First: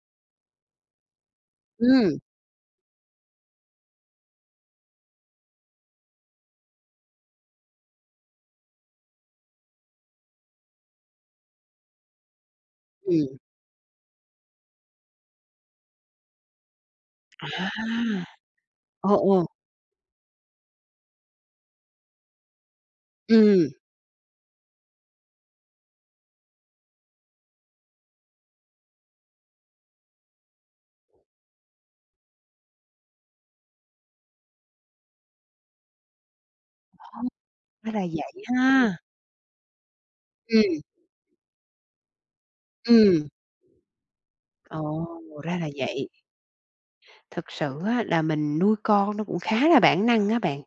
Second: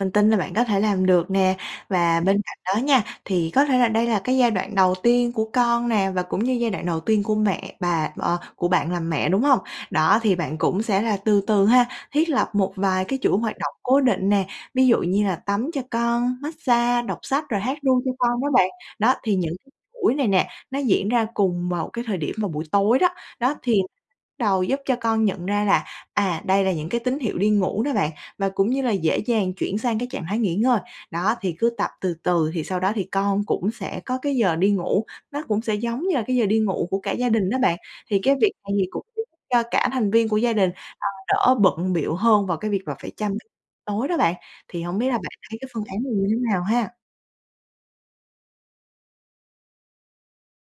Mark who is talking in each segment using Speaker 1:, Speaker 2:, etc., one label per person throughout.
Speaker 1: Mình tin là bạn có thể làm được nè.
Speaker 2: Ừm.
Speaker 1: Và bên cạnh đó nha, thì có thể là đây là cái giai đoạn đầu tiên của con nè, và cũng như giai đoạn đầu tiên của mẹ bà ờ, của bạn làm mẹ, đúng hông? Đó, thì bạn cũng sẽ là từ từ ha, thiết lập một vài cái
Speaker 2: Ừm.
Speaker 1: chuỗi hoạt động cố định nè. Ví dụ như là tắm cho con, massage đọc sách
Speaker 2: À!
Speaker 1: rồi hát ru cho con đó bạn. Đó
Speaker 2: Ồ,
Speaker 1: thì
Speaker 2: ồ.
Speaker 1: những buổi này nè, nó diễn ra cùng một cái thời điểm vào buổi tối đó. Đó,
Speaker 2: Ừm.
Speaker 1: thì bắt đầu giúp cho con nhận ra là, à, đây là những cái tín hiệu đi ngủ đó bạn, và cũng như là dễ dàng chuyển sang cái trạng thái nghỉ ngơi. Đó, thì cứ tập từ từ thì sau đó thì con cũng sẽ có cái giờ đi ngủ, nó cũng sẽ giống như là cái giờ đi ngủ của cả gia đình đó bạn.
Speaker 2: [unintelligible] Ra là
Speaker 1: Thì cái
Speaker 2: vậy
Speaker 1: việc này thì
Speaker 2: ha.
Speaker 1: cũng giúp cho cả thành viên của gia đình,
Speaker 2: Ừm.
Speaker 1: ờ, đỡ bận bịu hơn vào cái việc mà phải
Speaker 2: Ừm.
Speaker 1: chăm tối đó bạn. Thì hổng biết
Speaker 2: Ồ.
Speaker 1: là bạn
Speaker 2: Ra
Speaker 1: thấy
Speaker 2: là
Speaker 1: cái phương án
Speaker 2: vậy.
Speaker 1: này như thế nào ha?
Speaker 2: Thực sự á là mình nuôi con nó cũng khá là bản năng á bạn.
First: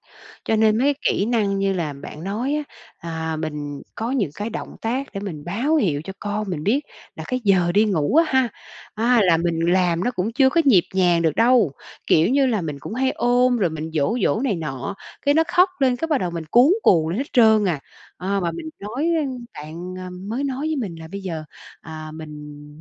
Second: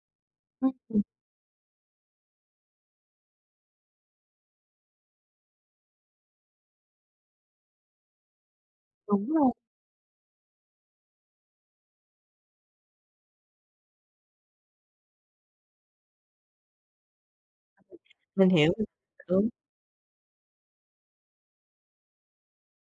Speaker 2: Cho nên mấy
Speaker 1: Ừm.
Speaker 2: kỹ năng như là bạn nói á, à, mình có những cái động tác để mình báo hiệu cho con mình biết là cái giờ đi ngủ á ha, à,
Speaker 1: Đúng
Speaker 2: là
Speaker 1: rồi.
Speaker 2: mình làm nó cũng chưa có nhịp nhàng được đâu. Kiểu như là, mình cũng hay ôm rồi mình dỗ dỗ này nọ, cái nó khóc lên cái bắt đầu mình cuống cuồng lên hết trơn à. À,
Speaker 1: Mình
Speaker 2: mà mình
Speaker 1: hiểu.
Speaker 2: nói
Speaker 1: Đúng.
Speaker 2: bạn, ờ, mới nói với mình là bây giờ, à, mình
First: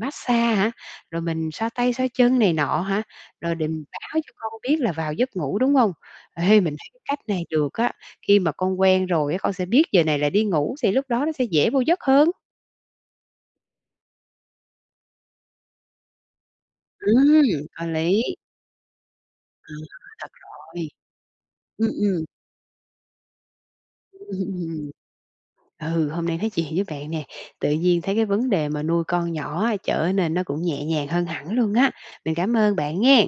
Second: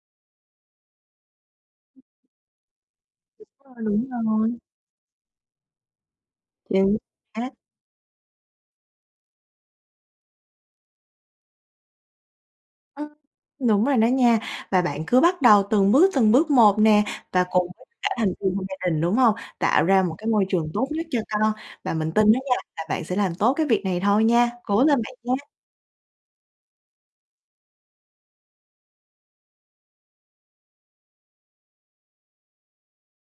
Speaker 2: massage hả? Rồi mình xoa tay xoa chân này nọ hả?
Speaker 1: Đúng
Speaker 2: Rồi để
Speaker 1: rồi, đúng
Speaker 2: báo cho con
Speaker 1: rồi.
Speaker 2: biết là vào giấc ngủ, đúng hông? Ê, mình thấy
Speaker 1: Chính
Speaker 2: cái cách này
Speaker 1: xác.
Speaker 2: được á, khi mà con quen rồi á, con sẽ biết giờ này là đi ngủ thì lúc đó nó sẽ dễ vô giấc hơn.
Speaker 1: Ừm. Đúng rồi đó nha. Và bạn cứ bắt đầu từng bước, từng bước một nè, và cùng
Speaker 2: Ừm,
Speaker 1: tất
Speaker 2: có
Speaker 1: cả
Speaker 2: lý.
Speaker 1: thành viên trong gia đình, đúng hông, tạo ra một
Speaker 2: [unintelligible]
Speaker 1: cái
Speaker 2: thật
Speaker 1: môi trường tốt
Speaker 2: rồi.
Speaker 1: nhất cho con
Speaker 2: Ừm,
Speaker 1: và mình
Speaker 2: ừm.
Speaker 1: tin đó nha là bạn sẽ làm tốt cái việc này thôi nha. Cố lên bạn nha.
Speaker 2: Ừ, hôm nay nói chuyện với bạn nè. Tự nhiên thấy cái vấn đề mà nuôi con nhỏ trở nên nó cũng nhẹ nhàng hơn hẳn luôn á. Mình cảm ơn bạn nghen.